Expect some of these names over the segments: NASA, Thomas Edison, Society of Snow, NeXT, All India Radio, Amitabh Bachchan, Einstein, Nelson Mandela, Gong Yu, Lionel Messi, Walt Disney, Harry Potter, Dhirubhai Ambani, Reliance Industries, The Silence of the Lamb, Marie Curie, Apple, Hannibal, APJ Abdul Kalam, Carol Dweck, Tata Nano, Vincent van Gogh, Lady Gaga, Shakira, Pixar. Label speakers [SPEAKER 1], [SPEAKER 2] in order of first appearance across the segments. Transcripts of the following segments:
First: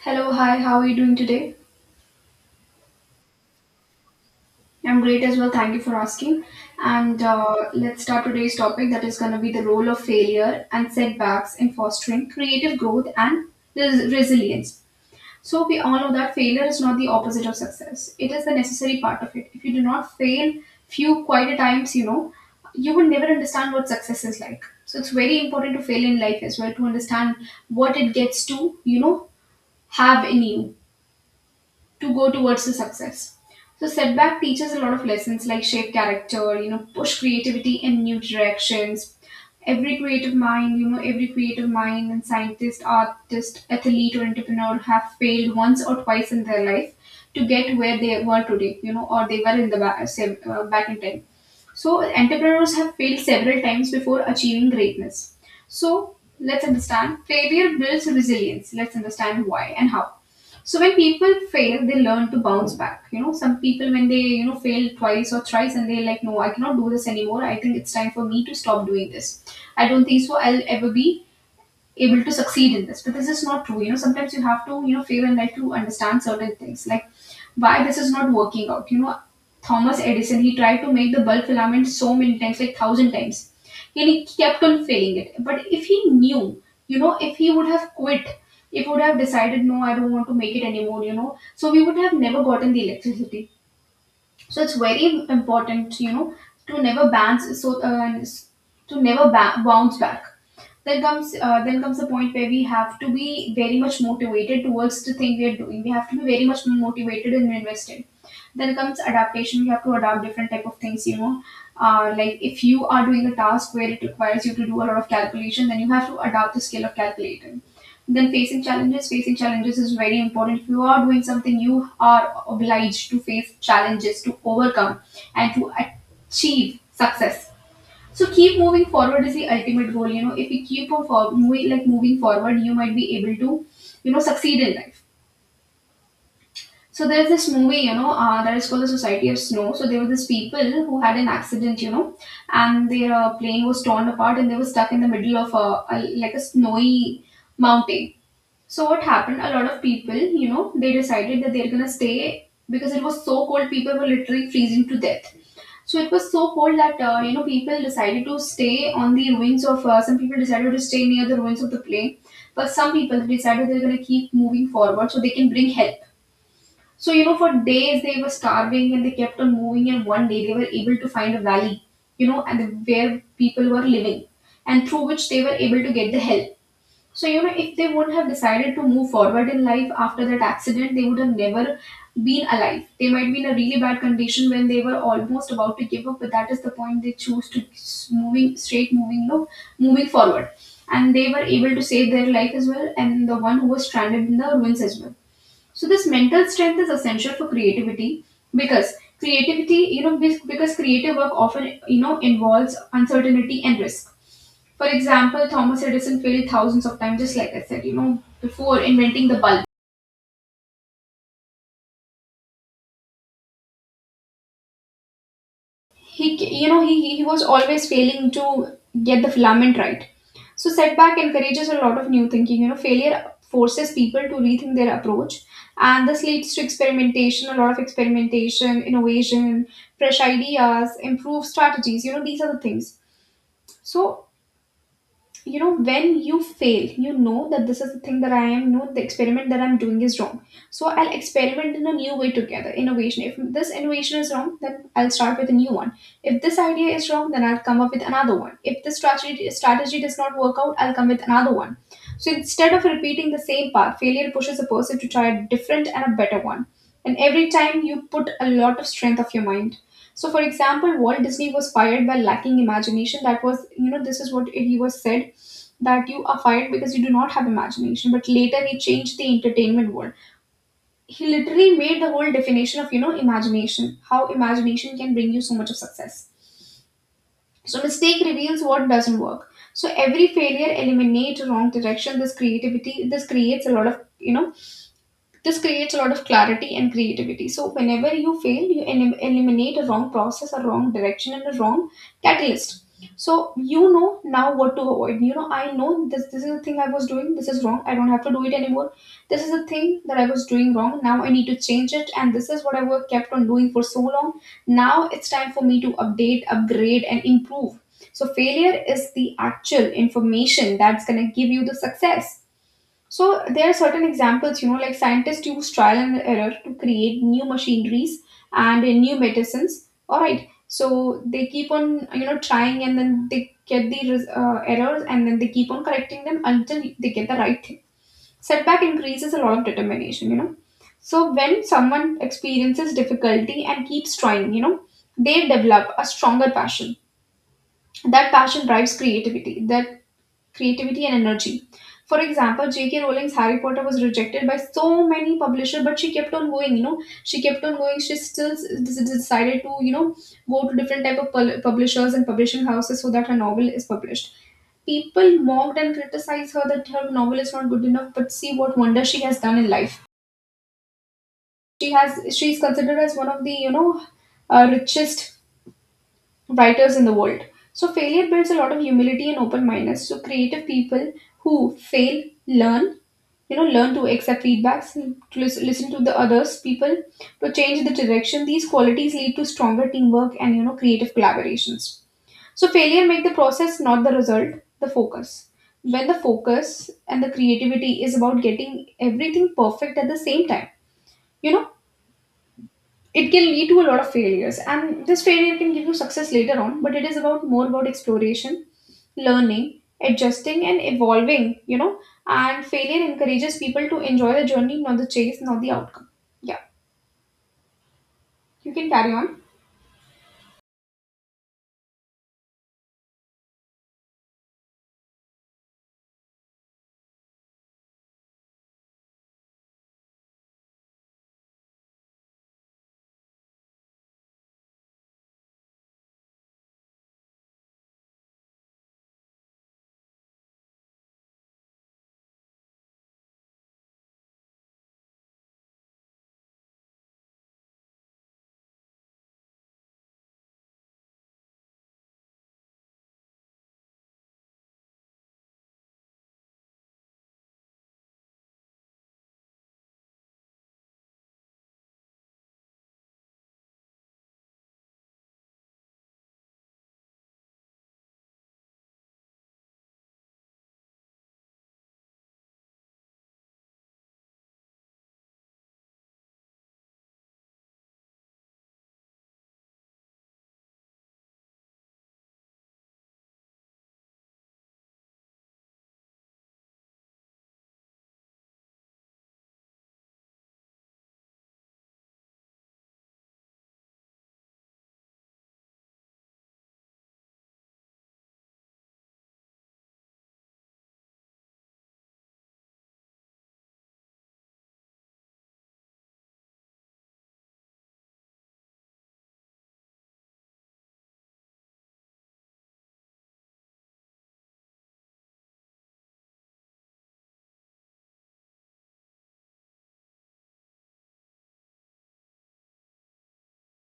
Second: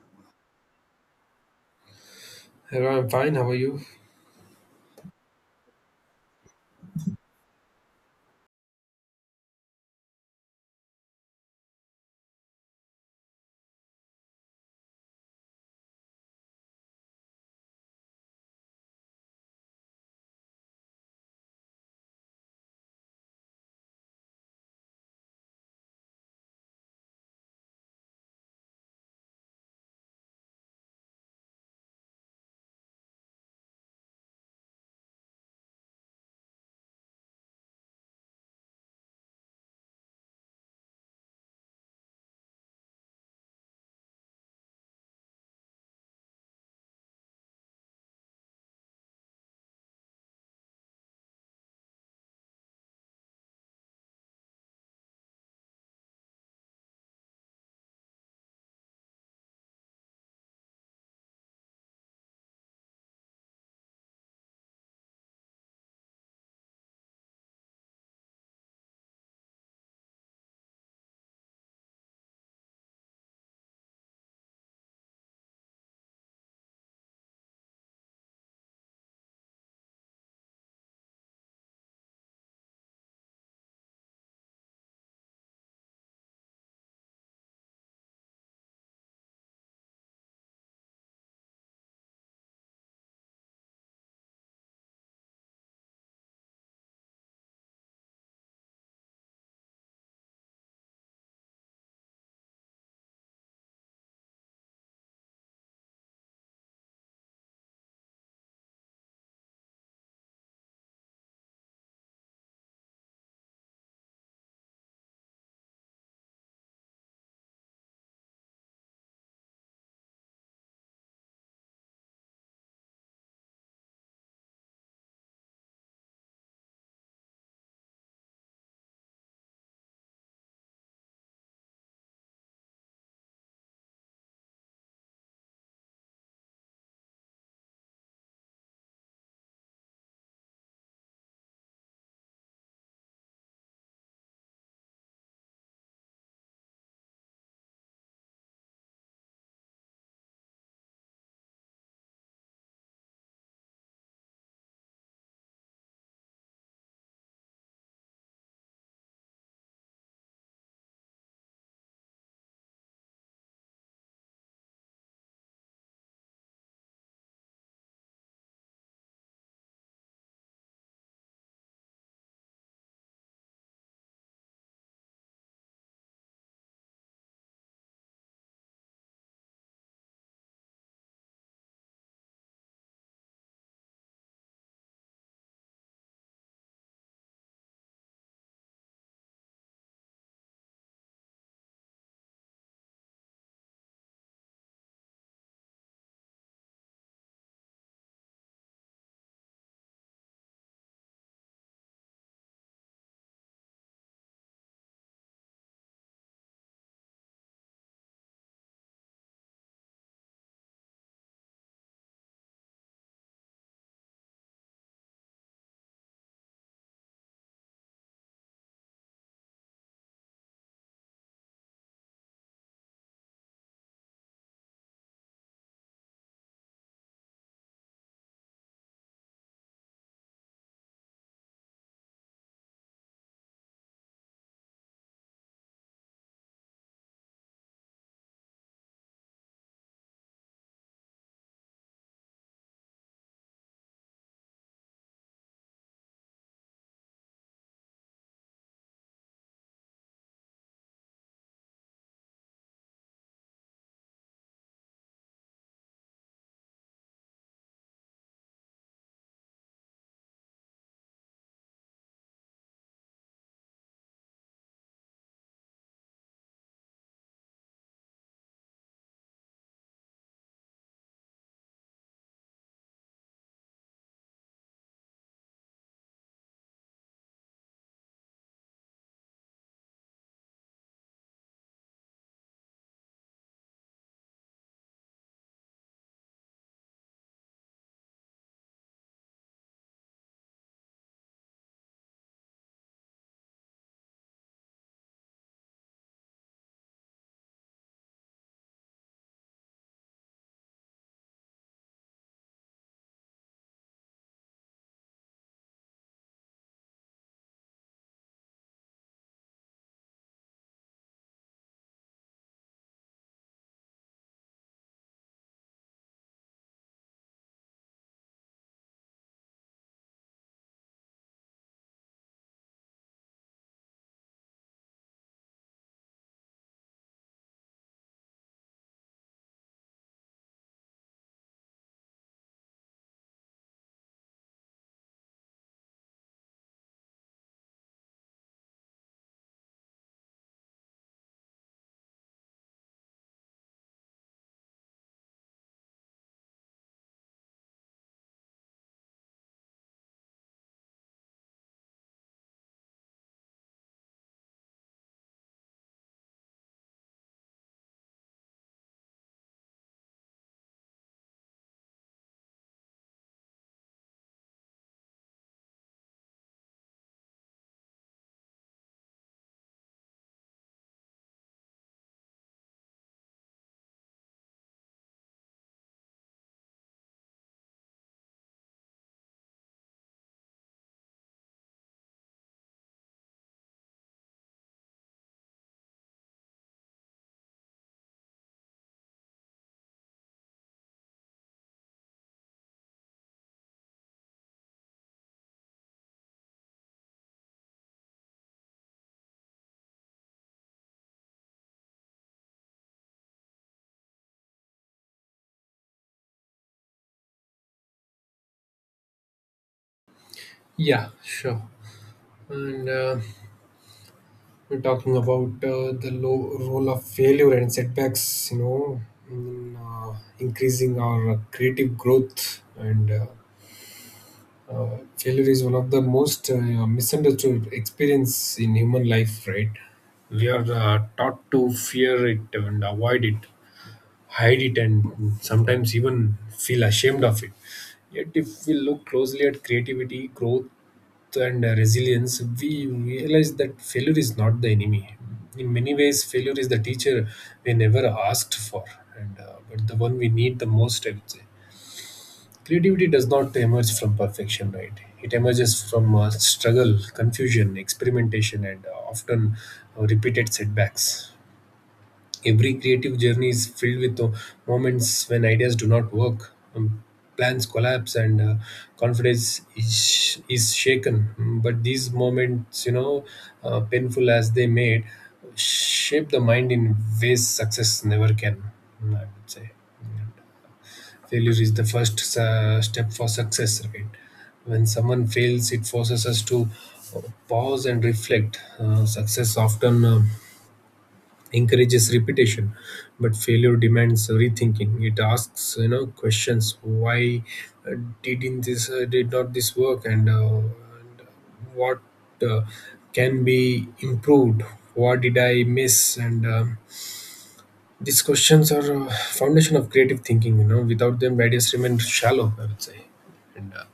[SPEAKER 1] Hello, hi, how are you doing today?
[SPEAKER 2] Hello, I'm fine. How are you?
[SPEAKER 1] I'm great as well, thank you for asking. And Let's start today's topic that is going to be the role of failure and setbacks in fostering creative growth and resilience. So, we all know that failure is not the opposite of success, it is the necessary part of it. If you do not fail few quite a times, you know, you will never understand what success is like. So, it's very important to fail in life as well to understand what it gets to, have in you to go towards the success. So setback teaches a lot of lessons like shape character, push creativity in new directions. Every creative mind, every creative mind and scientist, artist, athlete or entrepreneur have failed once or twice in their life to get where they were today, or they were in the back, say, back in time. So entrepreneurs have failed several times before achieving greatness. So let's understand failure builds resilience. Let's understand why and how. So when people fail, they learn to bounce back. You know, some people when they fail twice or thrice and they're like, no, I cannot do this anymore. I think it's time for me to stop doing this. I don't think so I'll ever be able to succeed in this, but this is not true. You know, sometimes you have to, fail in life to understand certain things like why this is not working out. Thomas Edison, he tried to make the bulb filament so many times, like thousand times, and he kept on failing it. But if he knew, you know, if he would have quit, if he would have decided no, I don't want to make it anymore, you know, so we would have never gotten the electricity. So it's very important, you know, to never bounce, to never bounce back. Then comes the point where we have to be very much motivated towards the thing we are doing. We have to be very much motivated and invested. Then comes adaptation. We have to adapt different type of things, you know, like if you are doing a task where it requires you to do a lot of calculation, then you have to adapt the skill of calculating. Then facing challenges. Facing challenges is very important. If you are doing something, you are obliged to face challenges to overcome and to achieve success. So keep moving forward is the ultimate goal. You know, if you keep on for moving, like moving forward, you might be able to, you know, succeed in life. So there's this movie, that is called the Society of Snow. So there were these people who had an accident, you know, and their plane was torn apart and they were stuck in the middle of a like a snowy mountain. So what happened? A lot of people, you know, they decided that they're gonna stay because it was so cold. People were literally freezing to death. So it was so cold that, you know, people decided to stay on the ruins of. Some people decided to stay near the ruins of the plane, but some people decided they're gonna keep moving forward so they can bring help. So you know, for days they were starving and they kept on moving. And one day they were able to find a valley, you know, and where people were living, and through which they were able to get the help. So, you know, if they wouldn't have decided to move forward in life after that accident, they would have never been alive. They might be in a really bad condition when they were almost about to give up, but that is the point they choose to moving straight, moving low, moving forward. And they were able to save their life as well, and the one who was stranded in the ruins as well. So this mental strength is essential for creativity, because creativity, you know, because creative work often, you know, involves uncertainty and risk. For example, Thomas Edison failed thousands of times, just like I said, you know, before inventing the bulb. He, c- you know, he was always failing to get the filament right. So setback encourages a lot of new thinking. You know, failure forces people to rethink their approach, and this leads to experimentation, a lot of experimentation, innovation, fresh ideas, improved strategies. You know, these are the things. So you know, when you fail, you know that this is the thing that I am no, the experiment that I'm doing is wrong. So I'll experiment in a new way together innovation. If this innovation is wrong, then I'll start with a new one. If this idea is wrong, then I'll come up with another one. If this strategy does not work out, I'll come with another one. So instead of repeating the same path, failure pushes a person to try a different and a better one, and every time you put a lot of strength of your mind. So for example, Walt Disney was fired by lacking imagination. That was, you know, this is what he was said, that you are fired because you do not have imagination. But later he changed the entertainment world. He literally made the whole definition of, you know, imagination, how imagination can bring you so much of success. So mistake reveals what doesn't work. So every failure eliminates wrong direction. This creates a lot of, you know, this creates a lot of clarity and creativity. So, whenever you fail, you eliminate a wrong process, a wrong direction, and a wrong catalyst. So, you know now what to avoid. You know, I know this, this is the thing I was doing, this is wrong, I don't have to do it anymore. This is the thing that I was doing wrong, now I need to change it, and this is what I was kept on doing for so long. Now it's time for me to update, upgrade, and improve. So, failure is the actual information that's going to give you the success. So there are certain examples, you know, like scientists use trial and error to create new machineries and new medicines. All right. So they keep on, you know, trying and then they get the errors, and then they keep on correcting them until they get the right thing. Setback increases a lot of determination, you know. So when someone experiences difficulty and keeps trying, you know, they develop a stronger passion. That passion drives creativity. That creativity and energy. For example, J.K. Rowling's Harry Potter was rejected by so many publishers, but she kept on going. You know, she kept on going. She still decided to, you know, go to different type of publishers and publishing houses so that her novel is published. People mocked and criticized her that her novel is not good enough, but see what wonder she has done in life. She is considered as one of the, you know, richest writers in the world. So failure builds a lot of humility and open mindedness. So creative people who fail learn, you know, learn to accept feedbacks, and to listen to the others people, to change the direction. These qualities lead to stronger teamwork and, you know, creative collaborations. So failure make the process, not the result, the focus. When the focus and the creativity is about getting everything perfect at the same time, you know, it can lead to a lot of failures, and this failure can give you success later on. But it is about more about exploration, learning, adjusting and evolving, you know. And failure encourages people to enjoy the journey, not the chase, not the outcome. Yeah, you can carry on.
[SPEAKER 2] Yeah, sure. And we're talking about the low role of failure and setbacks, in increasing our creative growth. And failure is one of the most misunderstood experience in human life, right? We are taught to fear it and avoid it, hide it and sometimes even feel ashamed of it. Yet, if we look closely at creativity, growth, and resilience, we realize that failure is not the enemy. In many ways, failure is the teacher we never asked for, and but the one we need the most, I would say. Creativity does not emerge from perfection, right? It emerges from struggle, confusion, experimentation, and often repeated setbacks. Every creative journey is filled with moments when ideas do not work, plans collapse, and confidence is shaken. But these moments, painful as they made, shape the mind in ways success never can, I would say. And failure is the first step for success, right? When someone fails, it forces us to uh, pause and reflect. Success often encourages repetition, but failure demands rethinking. It asks, questions. Why uh, did not this work, and what uh, can be improved, what did I miss? And these questions are foundation of creative thinking, without them ideas remain shallow, I would say. And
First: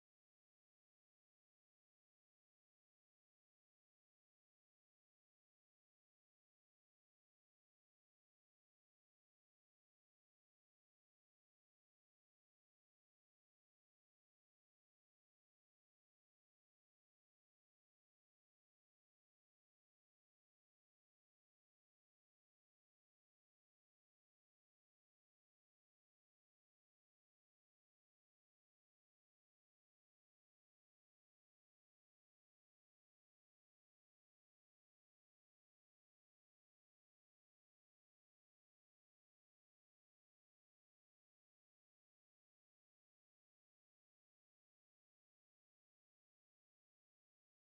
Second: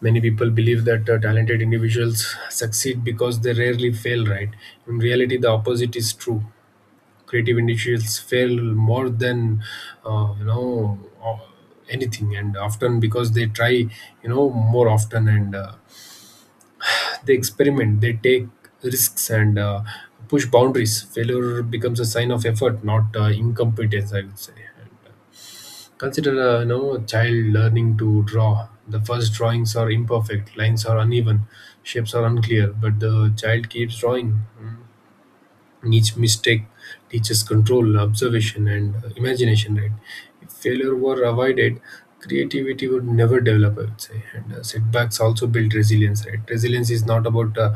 [SPEAKER 2] many people believe that talented individuals succeed because they rarely fail, right? In reality, the opposite is true. Creative individuals fail more than of anything, and often because they try, more often, and they experiment, they take risks, and push boundaries. Failure becomes a sign of effort, not incompetence, I would say. Consider, a child learning to draw. The first drawings are imperfect, lines are uneven, shapes are unclear, but the child keeps drawing. Each mistake teaches control, observation, and imagination, right? If failure were avoided, creativity would never develop, I would say. And setbacks also build resilience, right? Resilience is not about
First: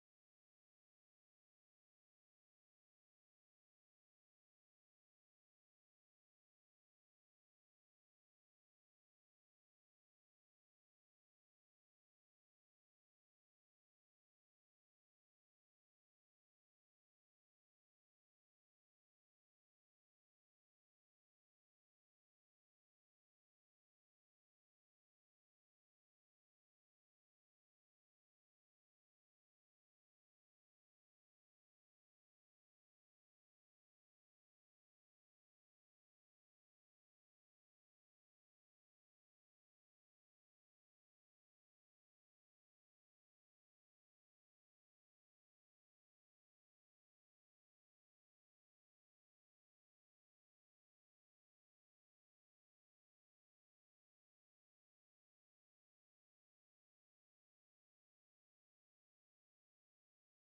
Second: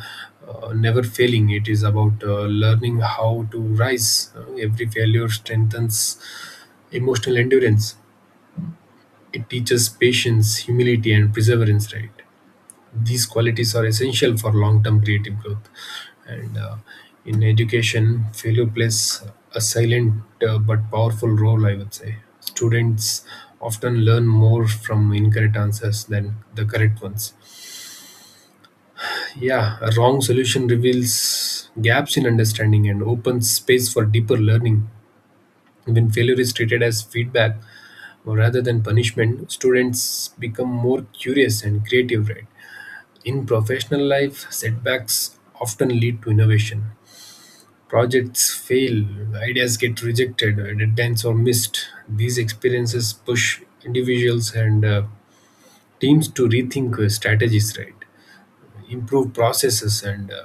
[SPEAKER 2] never failing, it is about learning how to rise. Every failure strengthens emotional endurance. It teaches patience, humility, and perseverance, right? These qualities are essential for long-term creative growth. And in education, failure plays a silent but powerful role, I would say. Students often learn more from incorrect answers than the correct ones. Yeah, a wrong solution reveals gaps in understanding and opens space for deeper learning. When failure is treated as feedback rather than punishment, students become more curious and creative, right? In professional life, setbacks often lead to innovation. Projects fail, ideas get rejected, deadlines are missed. These experiences push individuals and teams to rethink strategies, right? Improve processes and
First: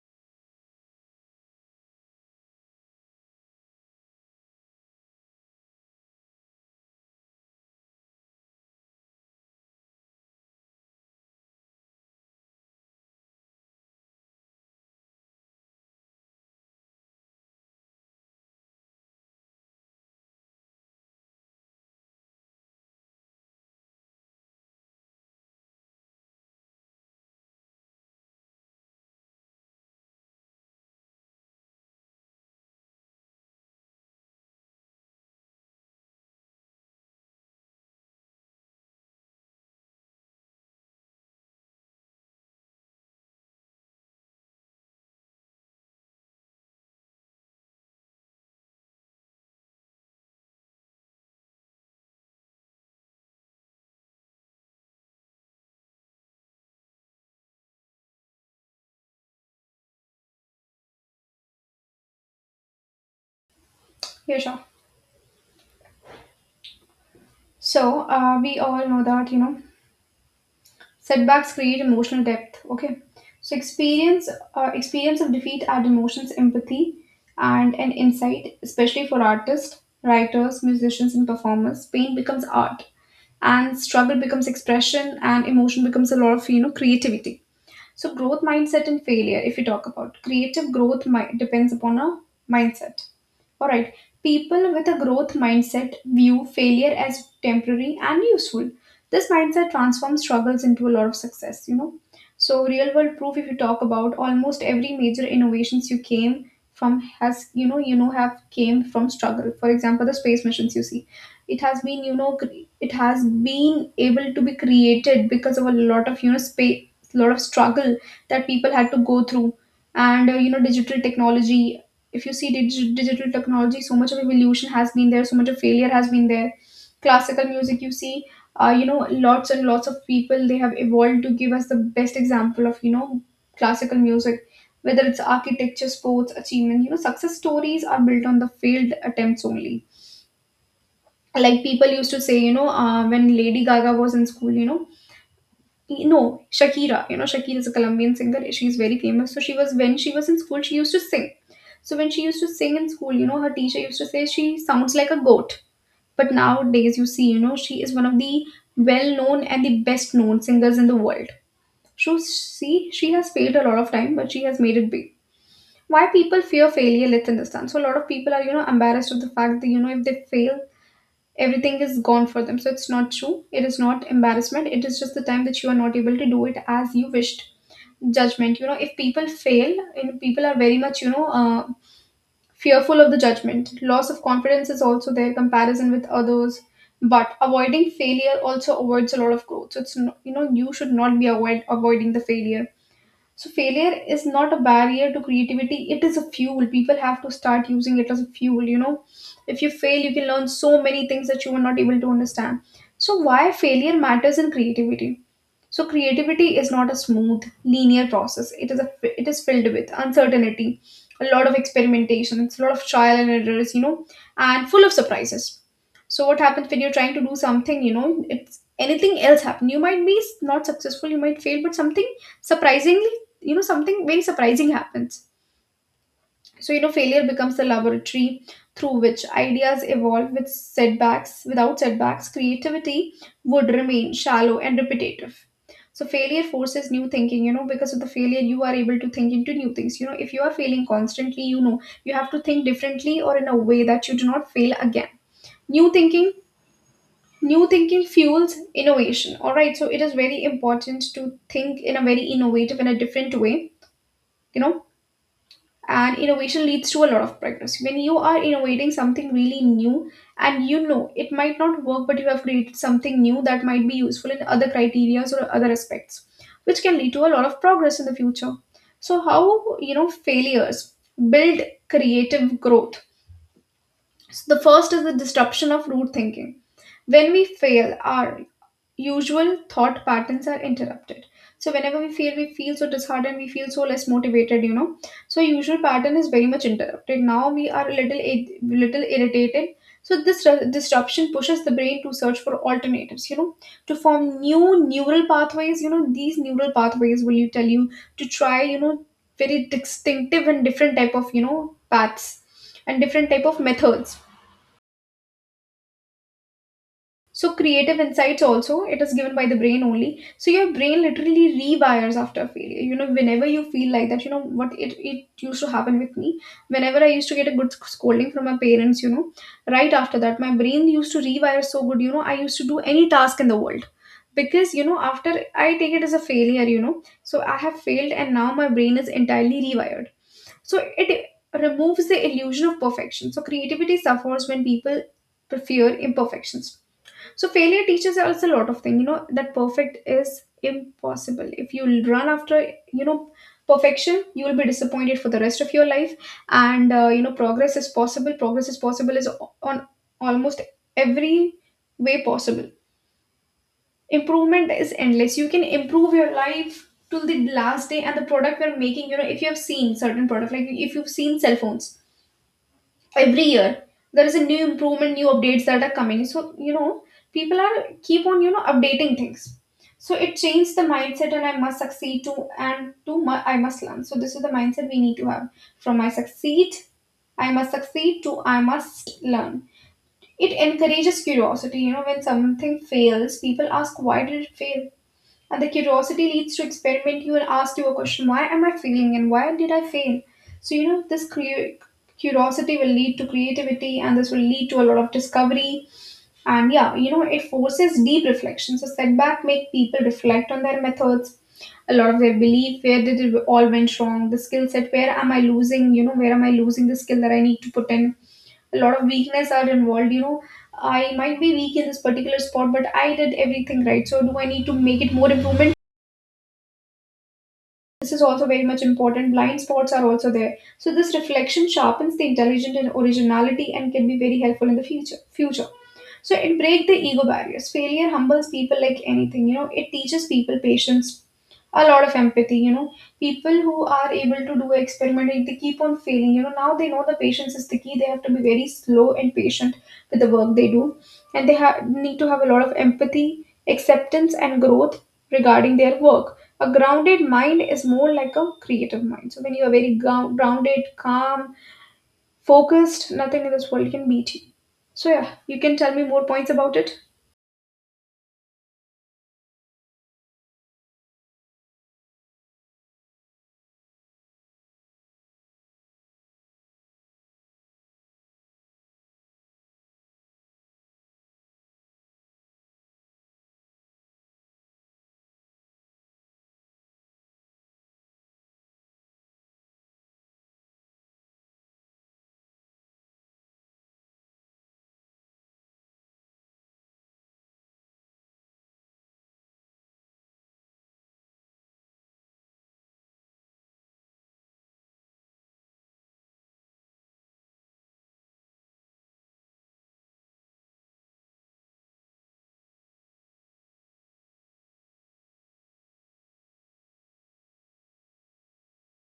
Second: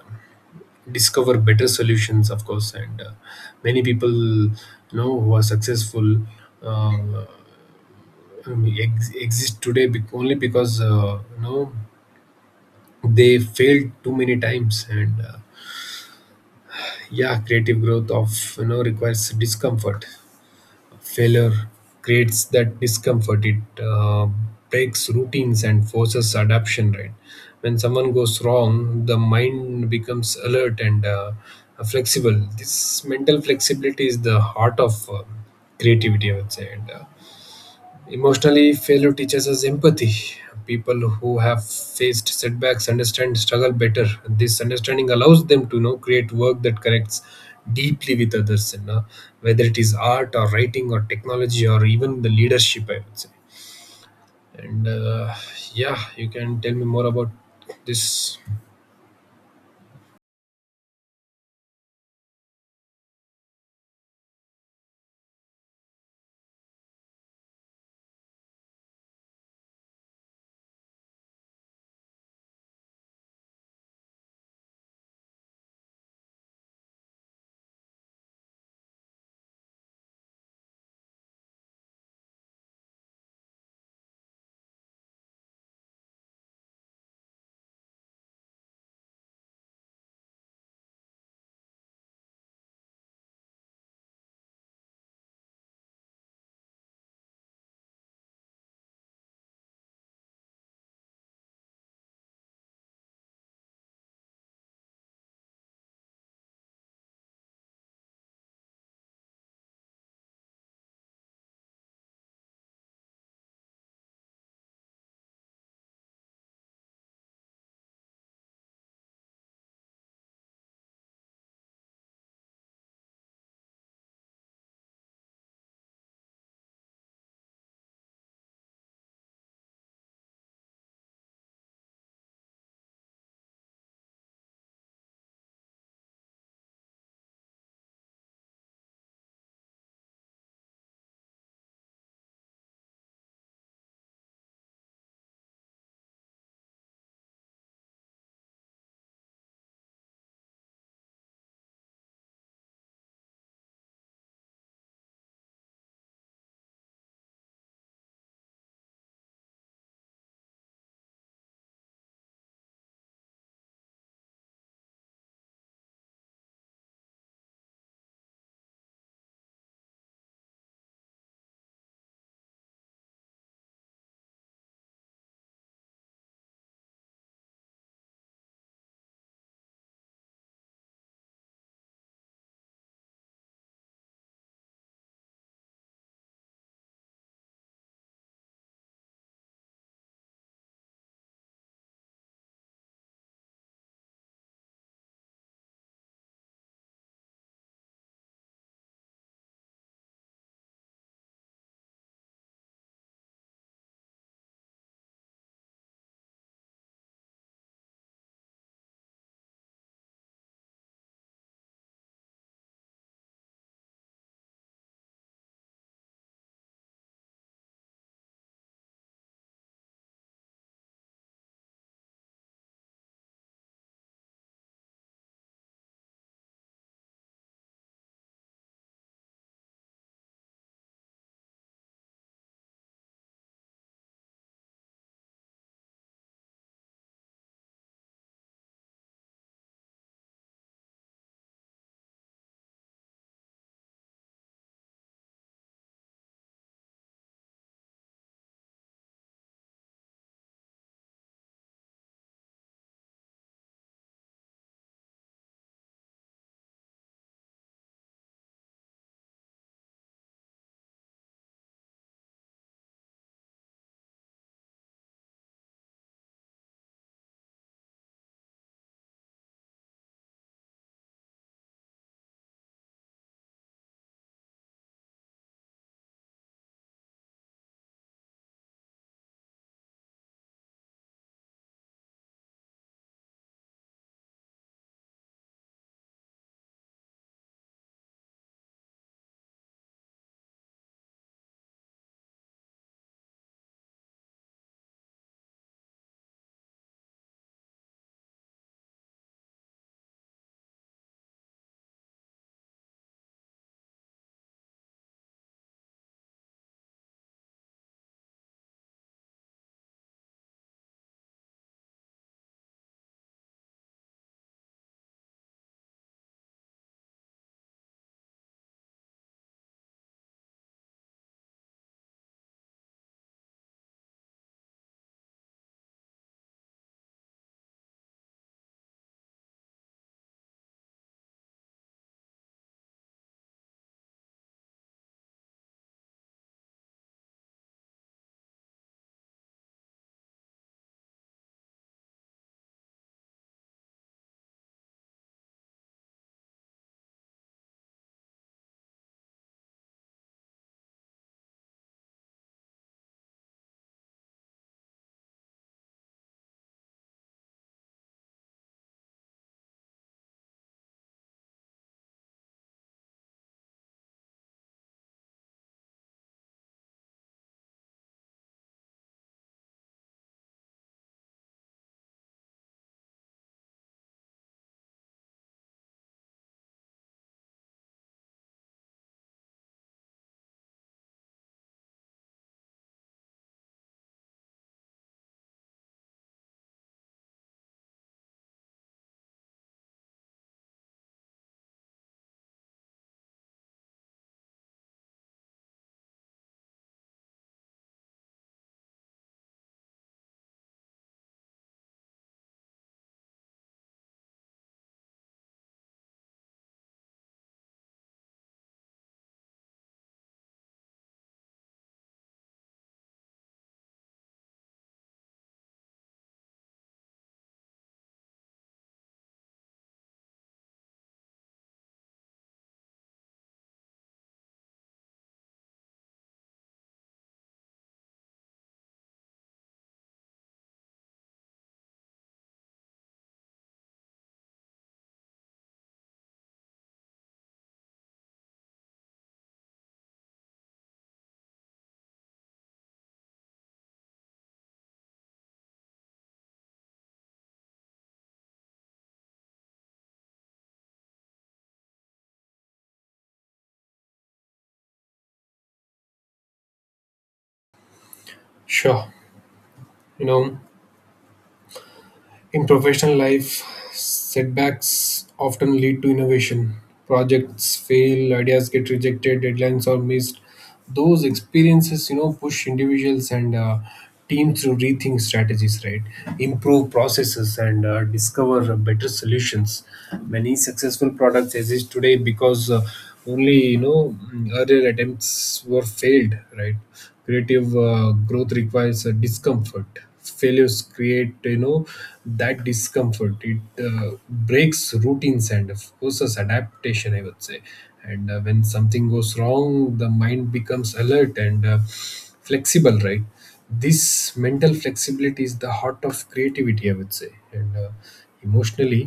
[SPEAKER 2] discover better solutions, of course. And many people, who are successful uh, exist today, only because they failed too many times, and yeah, creative growth of requires discomfort. Failure creates that discomfort. It breaks routines and forces adaptation. Right. When someone goes wrong, the mind becomes alert and flexible. This mental flexibility is the heart of creativity, I would say. And emotionally, failure teaches us empathy. People who have faced setbacks understand struggle better. This understanding allows them to, create work that connects deeply with others, and whether it is art or writing or technology or even the leadership, I would say. And yeah, you can tell me more about this.
[SPEAKER 1] Yeah, sure. So we all know that, you know, setbacks create emotional depth. Okay. So experience of defeat add emotions, empathy, and an insight. Especially for artists, writers, musicians and performers, pain becomes art, and struggle becomes expression, and emotion becomes a lot of, you know, creativity. So, growth mindset and failure, if you talk about creative growth, depends upon a mindset. All right. People with a growth mindset view failure as temporary and useful. This mindset transforms struggles into a lot of success, you know. So, real world proof, if you talk about almost every major innovations you came from has have came from struggle. For example, the space missions you see, it has been it has been able to be created because of a lot of you know spa a lot of struggle that people had to go through. And you know, digital technology, if you see digital technology, so much of evolution has been there, so much of failure has been there. Classical music, you see, you know, lots and lots of people, they have evolved to give us the best example of you know classical music. Whether it's architecture, sports achievement, you know, success stories are built on the failed attempts only. Like people used to say, when Lady Gaga was in school, you know, no, Shakira, you know, Shakira is a Colombian singer, she's very famous. So she was, when she was in school, she used to sing. So when she used to sing in school, you know, her teacher used to say she sounds like a goat. But nowadays you see, you know, she is one of the well known and the best known singers in the world. So see, she has failed a lot of time, but she has made it big. Why people fear failure, let's understand. So a lot of people are, you know, embarrassed of the fact that, you know, if they fail, everything is gone for them. So it's not true. It is not embarrassment, it is just the time that you are not able to do it as you wished. Judgment, you know, if people fail, you know, people are very much fearful of the judgment. Loss of confidence is also there, comparison with others. But avoiding failure also avoids a lot of growth. So it's no, you know, you should not be avoiding the failure. So failure is not a barrier to creativity, it is a fuel. People have to start using it as a fuel, you know. If you fail, you can learn so many things that you were not able to understand. So why failure matters in creativity. So creativity is not a smooth, linear process. It is a, it is filled with uncertainty, a lot of experimentation, it's a lot of trial and errors, you know, and full of surprises. So what happens when you're trying to do something, you know, it's anything else happen. You might be not successful, you might fail, but something surprisingly, you know, something very surprising happens. So, you know, failure becomes the laboratory through which ideas evolve with setbacks. Without setbacks, creativity would remain shallow and repetitive. So, failure forces new thinking, you know, because of the failure, you are able to think into new things. You know, if you are failing constantly, you know, you have to think differently or in a way that you do not fail again. New thinking. New thinking fuels innovation. All right, so it is very important to think in a very innovative and a different way. You know, and innovation leads to a lot of progress when you are innovating something really new, and you know it might not work, but you have created something new that might be useful in other criteria or other aspects, which can lead to a lot of progress in the future. So how, you know, failures build creative growth. So the first is the disruption of root thinking. When we fail, our usual thought patterns are interrupted. So whenever we feel so disheartened, we feel so less motivated, you know. So usual pattern is very much interrupted, now we are a little irritated. So this disruption pushes the brain to search for alternatives, you know, to form new neural pathways. You know, these neural pathways will you tell you to try, you know, very distinctive and different type of, you know, paths and different type of methods. So creative insights also, it is given by the brain only. So your brain literally rewires after failure. You know, whenever you feel like that, you know what, it used to happen with me. Whenever I used to get a good scolding from my parents, you know, right after that, my brain used to rewire so good, you know, I used to do any task in the world. Because, you know, after I take it as a failure, you know, so I have failed and now my brain is entirely rewired. So it removes the illusion of perfection. So creativity suffers when people fear imperfections. So failure teaches us a lot of things. You know that perfect is impossible. If you run after, you know, perfection, you will be disappointed for the rest of your life. And you know, progress is possible. Progress is possible is on almost every way possible. Improvement is endless. You can improve your life till the last day, and the product we're making. You know, if you have seen certain product, like if you've seen cell phones, every year there is a new improvement, new updates that are coming. So you know, people are keep on, you know, updating things. So it changed the mindset, and I must succeed too and too much, I must learn. So this is the mindset we need to have. From I succeed, I must succeed, to I must learn. It encourages curiosity. You know, when something fails, people ask, why did it fail? And the curiosity leads to experiment. You will ask you a question, why am I failing and why did I fail? So, you know, curiosity will lead to creativity, and this will lead to a lot of discovery. And yeah, you know, it forces deep reflection. So, setback make people reflect on their methods, a lot of their belief, where did it all went wrong, the skill set, where am I losing, you know, where am I losing the skill that I need to put in. A lot of weakness are involved, you know, I might be weak in this particular spot, but I did everything right. So do I need to make it more improvement? This is also very much important. Blind spots are also there. So this reflection sharpens the intelligence and originality and can be very helpful in the future. Future. So it break the ego barriers. Failure humbles people like anything. You know, it teaches people patience, a lot of empathy. You know, people who are able to do experimenting, they keep on failing. You know, now they know the patience is the key. They have to be very slow and patient with the work they do, and they need to have a lot of empathy, acceptance, and growth regarding their work. A grounded mind is more like a creative mind. So when you are very grounded, calm, focused, nothing in this world can beat you. So yeah, you can tell me more points about it.
[SPEAKER 2] Sure, you know. In professional life, setbacks often lead to innovation. Projects fail, ideas get rejected, deadlines are missed. Those experiences, push individuals and teams to rethink strategies, right? Improve processes and discover better solutions. Many successful products exist today because only, earlier attempts were failed, right? Creative growth requires a discomfort. Failures create, that discomfort. It breaks routines and of course as adaptation, I would say. And when something goes wrong, the mind becomes alert and flexible, right? This mental flexibility is the heart of creativity, I would say. And emotionally,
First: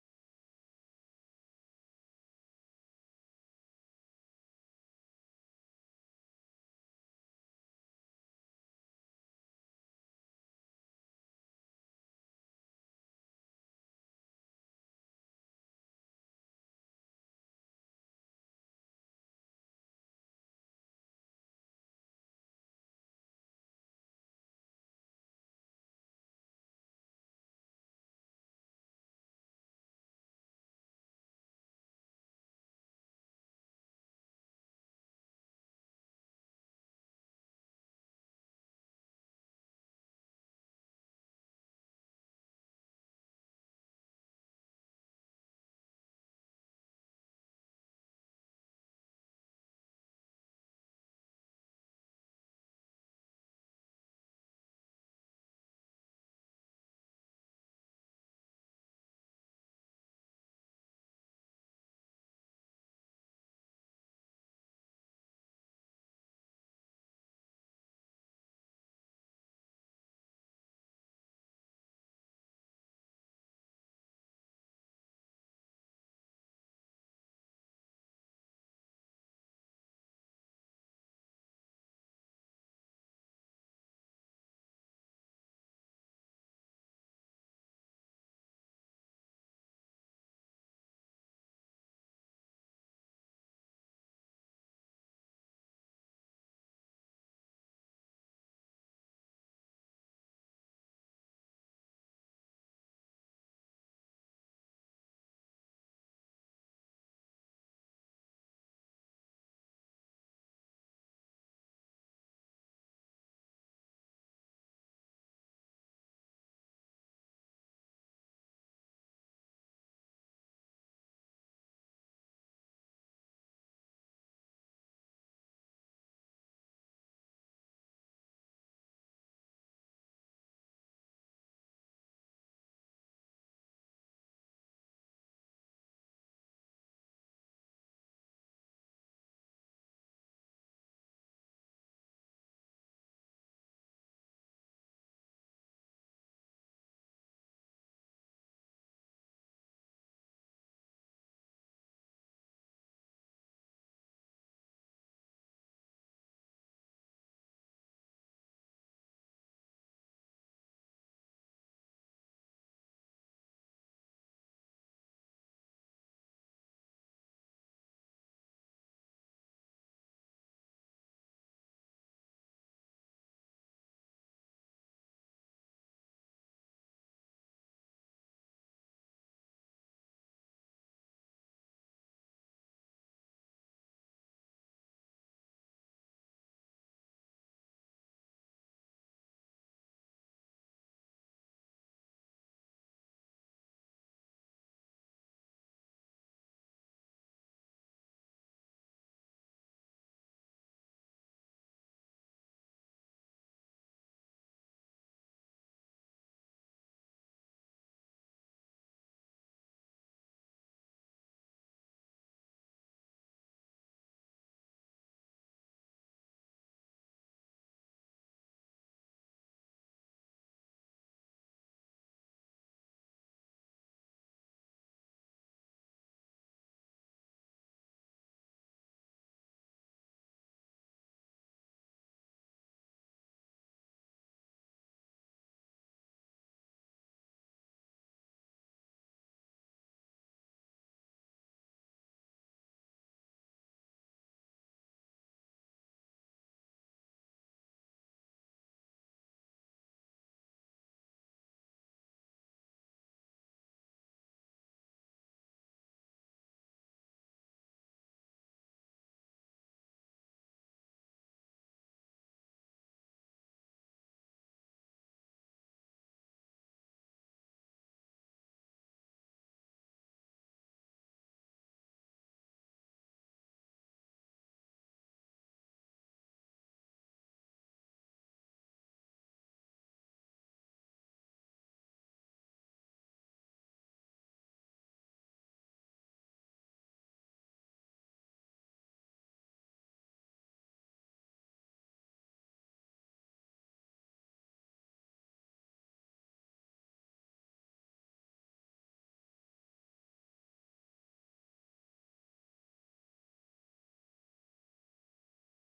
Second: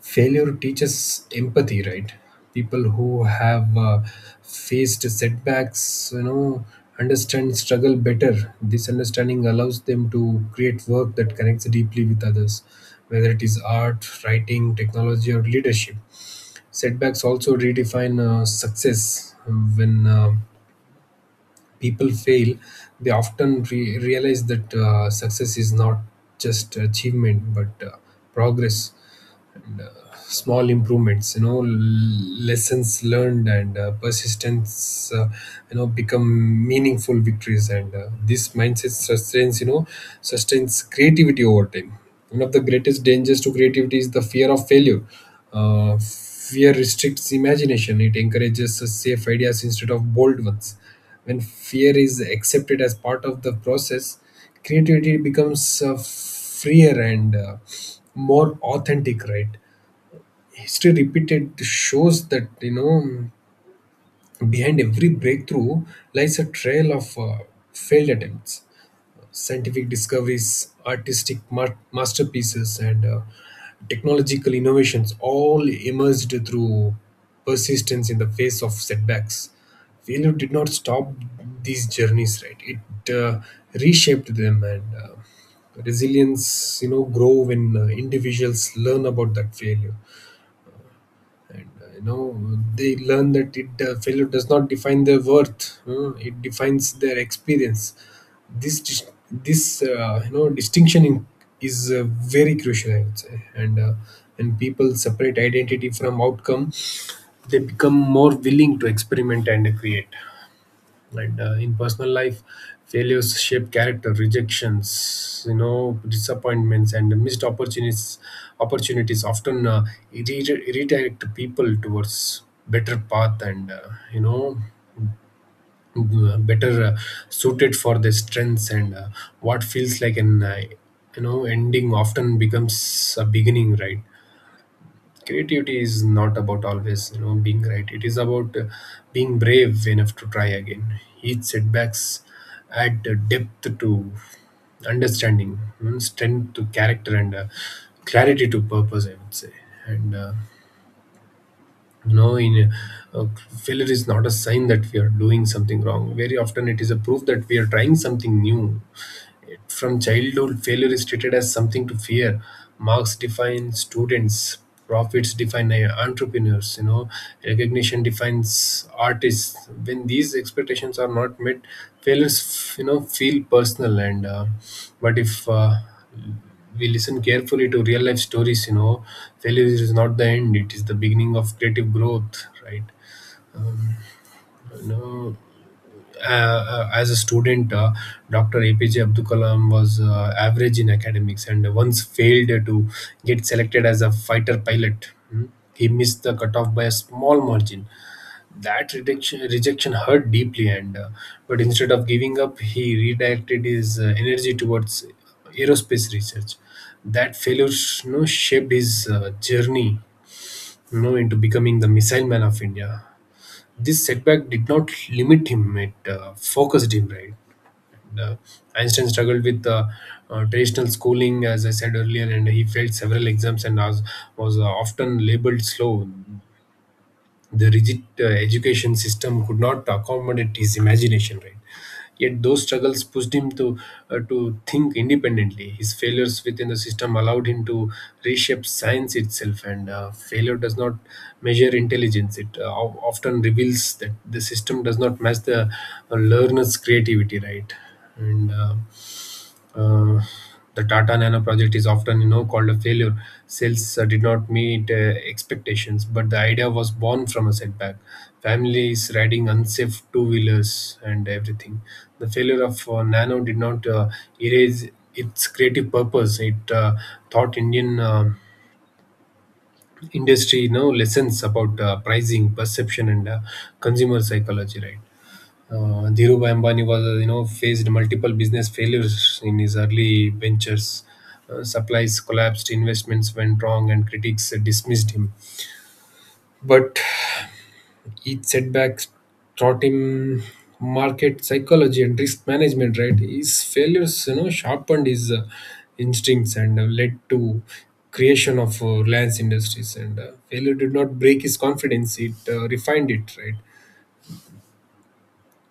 [SPEAKER 2] failure teaches empathy, right? People who have faced setbacks, understand struggle better. This understanding allows them to create work that connects deeply with others, whether it is art, writing, technology, or leadership. Setbacks also redefine success. When people fail, they often realize that success is not just achievement but progress, small improvements, lessons learned, and persistence, become meaningful victories, and this mindset sustains you know sustains creativity over time. One of the greatest dangers to creativity is the fear of failure. Fear restricts imagination. It encourages safe ideas instead of bold ones. When fear is accepted as part of the process, creativity becomes freer and more authentic, right? History repeated shows that, behind every breakthrough lies a trail of failed attempts: scientific discoveries, artistic masterpieces, and technological innovations all emerged through persistence in the face of setbacks. Failure did not stop these journeys, right? It reshaped them, and resilience, grow when individuals learn about that failure, and they learn that it, failure does not define their worth, it defines their experience. This distinction in, is very crucial, I would say. And when people separate identity from outcome, they become more willing to experiment and create, right? In personal life, failures shape character. Rejections, disappointments, and missed opportunities, often redirect people towards better path, and you know better, suited for their strengths, and what feels like an ending often becomes a beginning, right? Creativity is not about always being right. It is about being brave enough to try again. Each setbacks add depth to understanding, strength to character, and clarity to purpose, I would say. And in, uh, failure is not a sign that we are doing something wrong. Very often, it is a proof that we are trying something new. From childhood, failure is treated as something to fear. Marks define students, profits define entrepreneurs, recognition defines artists. When these expectations are not met, failures, feel personal. And but if we listen carefully to real life stories, failure is not the end; it is the beginning of creative growth, right? Um, you know, as a student, Dr. APJ Abdul Kalam was average in academics and once failed to get selected as a fighter pilot. Hmm. He missed the cutoff by a small margin. That rejection hurt deeply, and but instead of giving up, he redirected his energy towards aerospace research. That failure, shaped his journey, into becoming the missile man of India. This setback did not limit him; it focused him. Right? Uh, Einstein struggled with traditional schooling, as I said earlier, and he failed several exams and was often labeled slow. The rigid education system could not accommodate his imagination, right? Yet those struggles pushed him to, to think independently. His failures within the system allowed him to reshape science itself. And failure does not measure intelligence; it often reveals that the system does not match the learner's creativity. Right. And uh, the Tata Nano project is often, called a failure. Sales did not meet expectations, but the idea was born from a setback. Families riding unsafe two-wheelers and everything. The failure of Nano did not erase its creative purpose. It taught Indian industry, lessons about pricing, perception, and consumer psychology. Right. Dhirubhai Ambani faced multiple business failures in his early ventures. Supplies collapsed, investments went wrong, and critics dismissed him. But each setback taught him market psychology and risk management. Right. His failures, sharpened his instincts, and led to creation of Reliance Industries. And failure did not break his confidence; it refined it. Right.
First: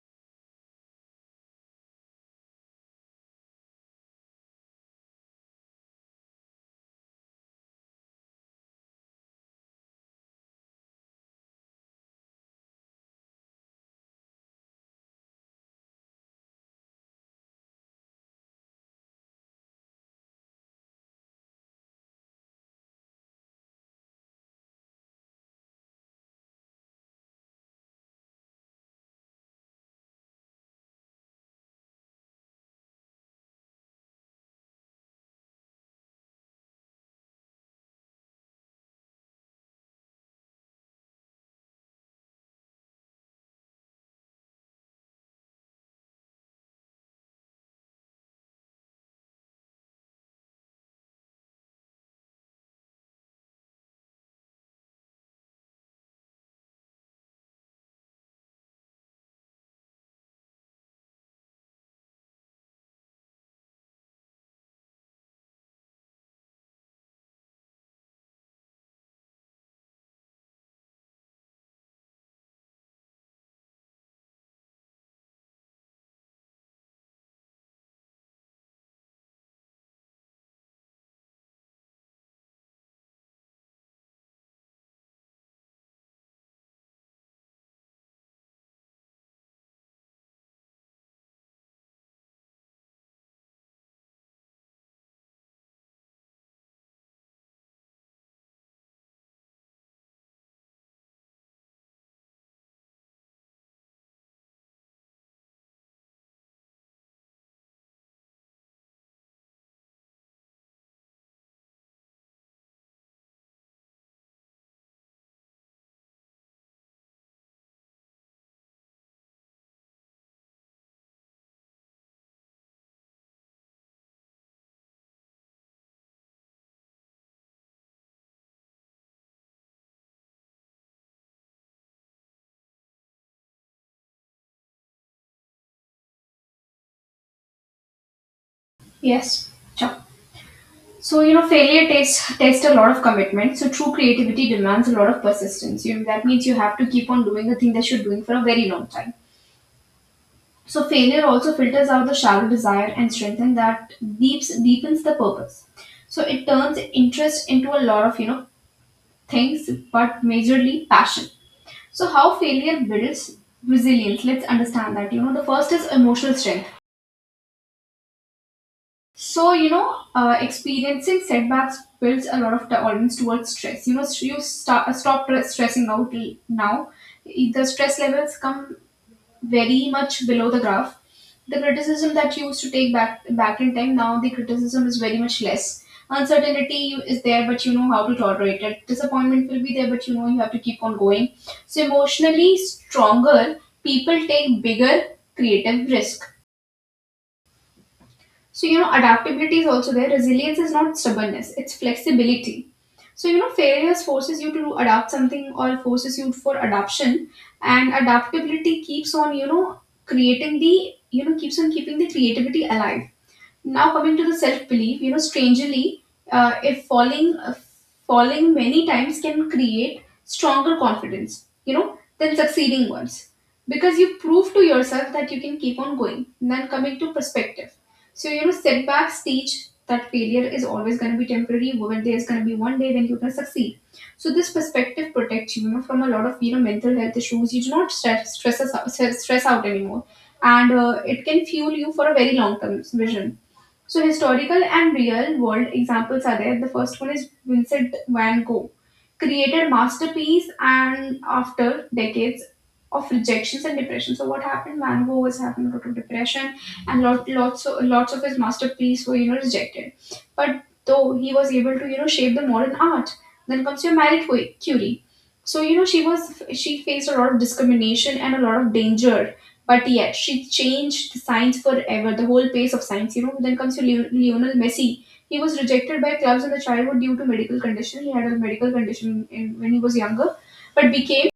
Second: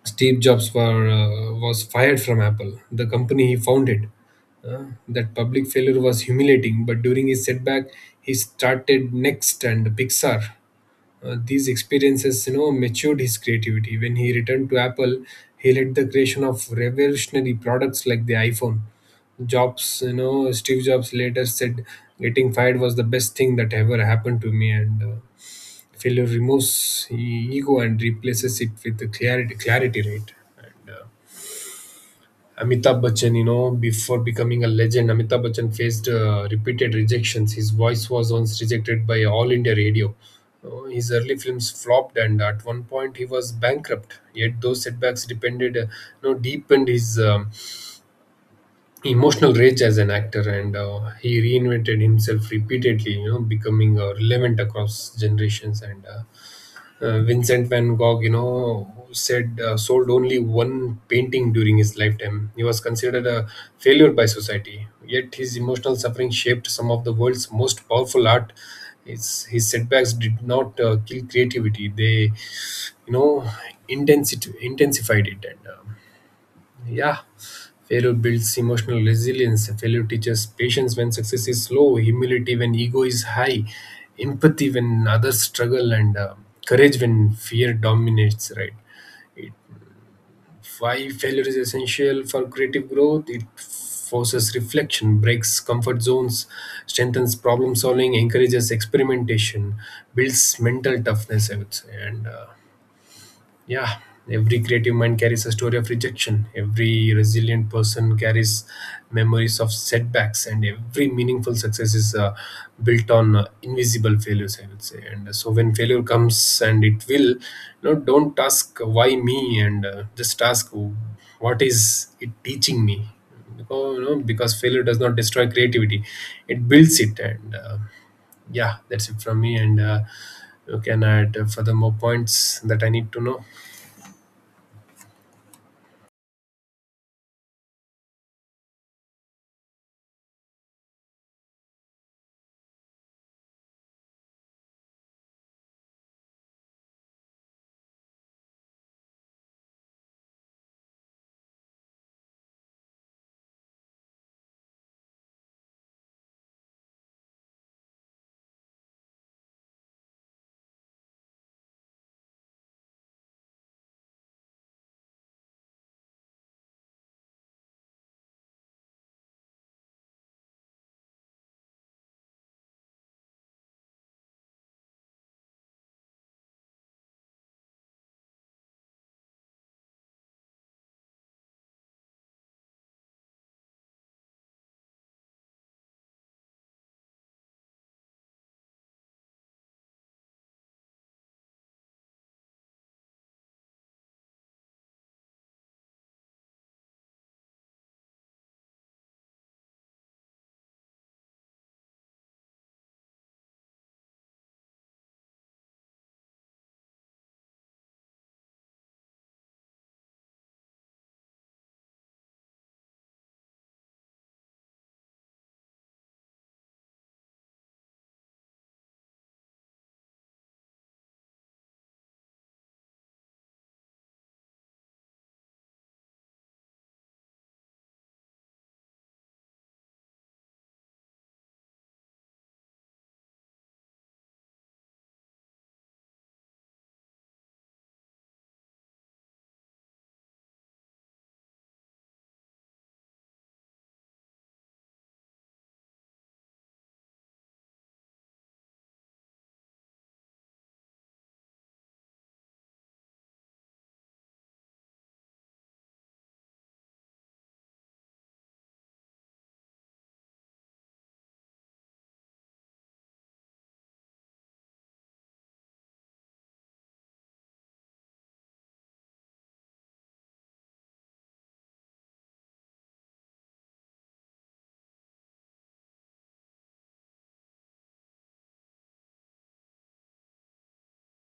[SPEAKER 2] Steve Jobs was fired from Apple, the company he founded. That public failure was humiliating, but during his setback, he started Next and Pixar. These experiences, matured his creativity. When he returned to Apple, he led the creation of revolutionary products like the iPhone. Steve Jobs later said, "Getting fired was the best thing that ever happened to me," and failure removes ego and replaces it with the clarity, right. And Amitabh Bachchan, before becoming a legend, Amitabh Bachchan faced repeated rejections. His voice was once rejected by All India Radio. His early films flopped, and at one point he was bankrupt. Yet those setbacks depended you know deepened his emotional rage as an actor, and he reinvented himself repeatedly, becoming relevant across generations. And Vincent van Gogh, said sold only one painting during his lifetime. He was considered a failure by society. Yet his emotional suffering shaped some of the world's most powerful art. His setbacks did not kill creativity; they, you know, intensity intensified it. And yeah, failure builds emotional resilience. Failure teaches patience when success is slow, humility when ego is high, empathy when others struggle, and courage when fear dominates, right? Why failure is essential for creative growth? It forces reflection, breaks comfort zones, strengthens problem solving, encourages experimentation, builds mental toughness, I would say. And yeah, every creative mind carries a story of rejection. Every resilient person carries memories of setbacks, and every meaningful success is built on invisible failures, I would say. And so when failure comes, and it will, don't ask why me, and just ask what is it teaching me. Because failure does not destroy creativity; it builds it, and yeah, that's it from me. And you can add further more points that I need to know.
[SPEAKER 1] Yes, sure. So you know, failure takes a lot of commitment. So true creativity demands a lot of persistence. You, that means you have to keep on doing the thing that you're doing for a very long time. So failure also filters out the shallow desire and strengthens that, deeps deepens the purpose. So it turns interest into a lot of, you know, things, but majorly passion. So how failure builds resilience? Let's understand that. You know, the first is emotional strength. So you know, experiencing setbacks builds a lot of tolerance towards stress. You know, you stop stressing out now. The stress levels come very much below the graph. The criticism that you used to take back in time, now the criticism is very much less. Uncertainty is there, but you know how to tolerate it. Disappointment will be there, but you know you have to keep on going. So emotionally stronger people take bigger creative risk. So, you know, adaptability is also there. Resilience is not stubbornness, it's flexibility. So, you know, failures forces you to adapt something or forces you for adoption. And adaptability keeps on, you know, creating the, you know, keeps on keeping the creativity alive. Now coming to the self belief, you know, strangely, if falling falling many times can create stronger confidence, you know, than succeeding once, because you prove to yourself that you can keep on going. And then coming to perspective, so you know, setbacks teach that failure is always going to be temporary, where there's going to be one day when you can succeed. So this perspective protects you, you know, from a lot of, you know, mental health issues. You do not stress out anymore. And it can fuel you for a very long term vision. So historical and real world examples are there. The first one is Vincent van Gogh, created masterpiece and after decades of rejections and depression. So what happened? Van Gogh was having a lot of depression, and lots of his masterpiece were, you know, rejected. But though he was able to, you know, shape the modern art. Then comes your Curie. So you know, she faced a lot of discrimination and a lot of danger, but yet, she changed science forever, the whole pace of science. You know, then comes to Lionel Messi. He was rejected by clubs in the childhood due to medical condition. He had a medical condition in, when he was younger, but became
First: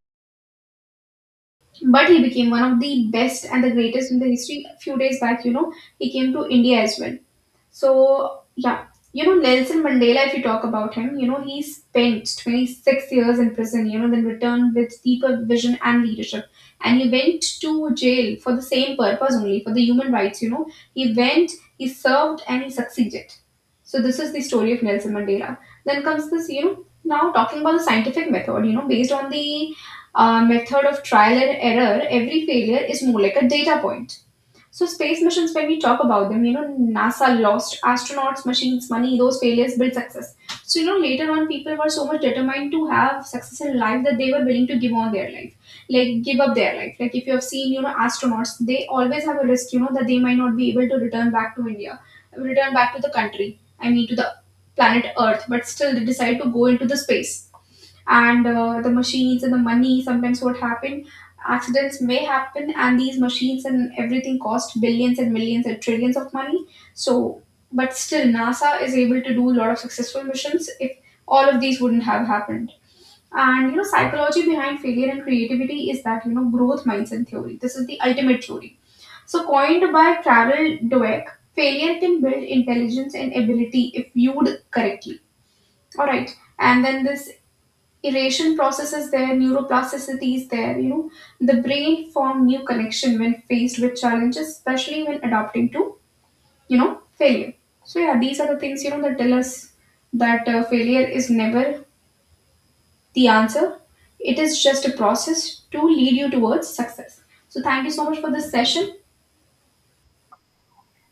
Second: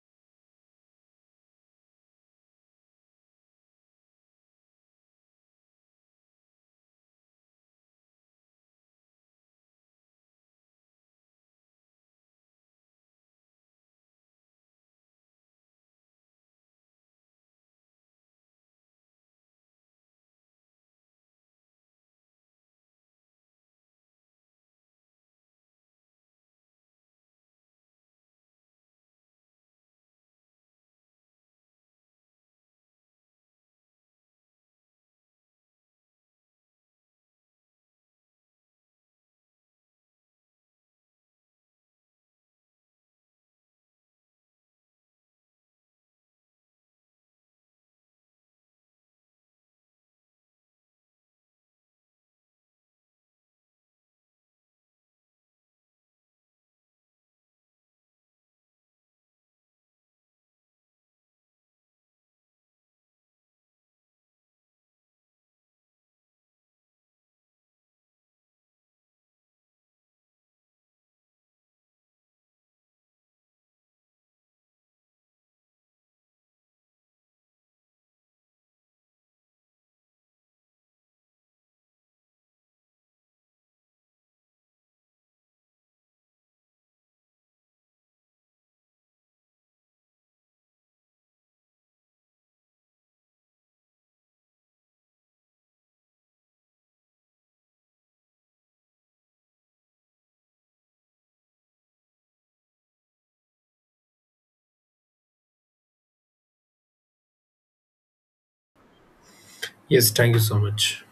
[SPEAKER 1] but he became one of the best and the greatest in the history. A few days back, you know, he came to India as well. So, yeah, you know, Nelson Mandela, if you talk about him, you know, he spent 26 years in prison, you know, then returned with deeper vision and leadership. And he went to jail for the same purpose only, for the human rights, you know. He went, he served, and he succeeded. So, this is the story of Nelson Mandela. Then comes this, you know, now talking about the scientific method, you know, based on the method of trial and error, every failure is more like a data point. So space missions, when we talk about them, you know, NASA lost astronauts, machines, money. Those failures built success. So you know, later on, people were so much determined to have success in life that they were willing to give on their life, like give up their life. Like if you have seen, you know, astronauts, they always have a risk, you know, that they might not be able to return back to India, return back to the country. I mean, to the planet Earth, but still they decide to go into the space. And the machines and the money, sometimes what happened, accidents may happen, and these machines and everything cost billions and millions and trillions of money. So, but still NASA is able to do a lot of successful missions, if all of these wouldn't have happened. And you know, psychology behind failure and creativity is that, you know, growth mindset theory, this is the ultimate theory. So coined by Carol Dweck, failure can build intelligence and ability if viewed correctly. All right. And then this erasure process is there, neuroplasticity is there, you know. The brain form new connection when faced with challenges, especially when adapting to, you know, failure. So yeah, these are the things, you know, that tell us that failure is never the answer. It is just a process to lead you towards success. So thank you so much for this session.
[SPEAKER 2] Yes, thank you so much.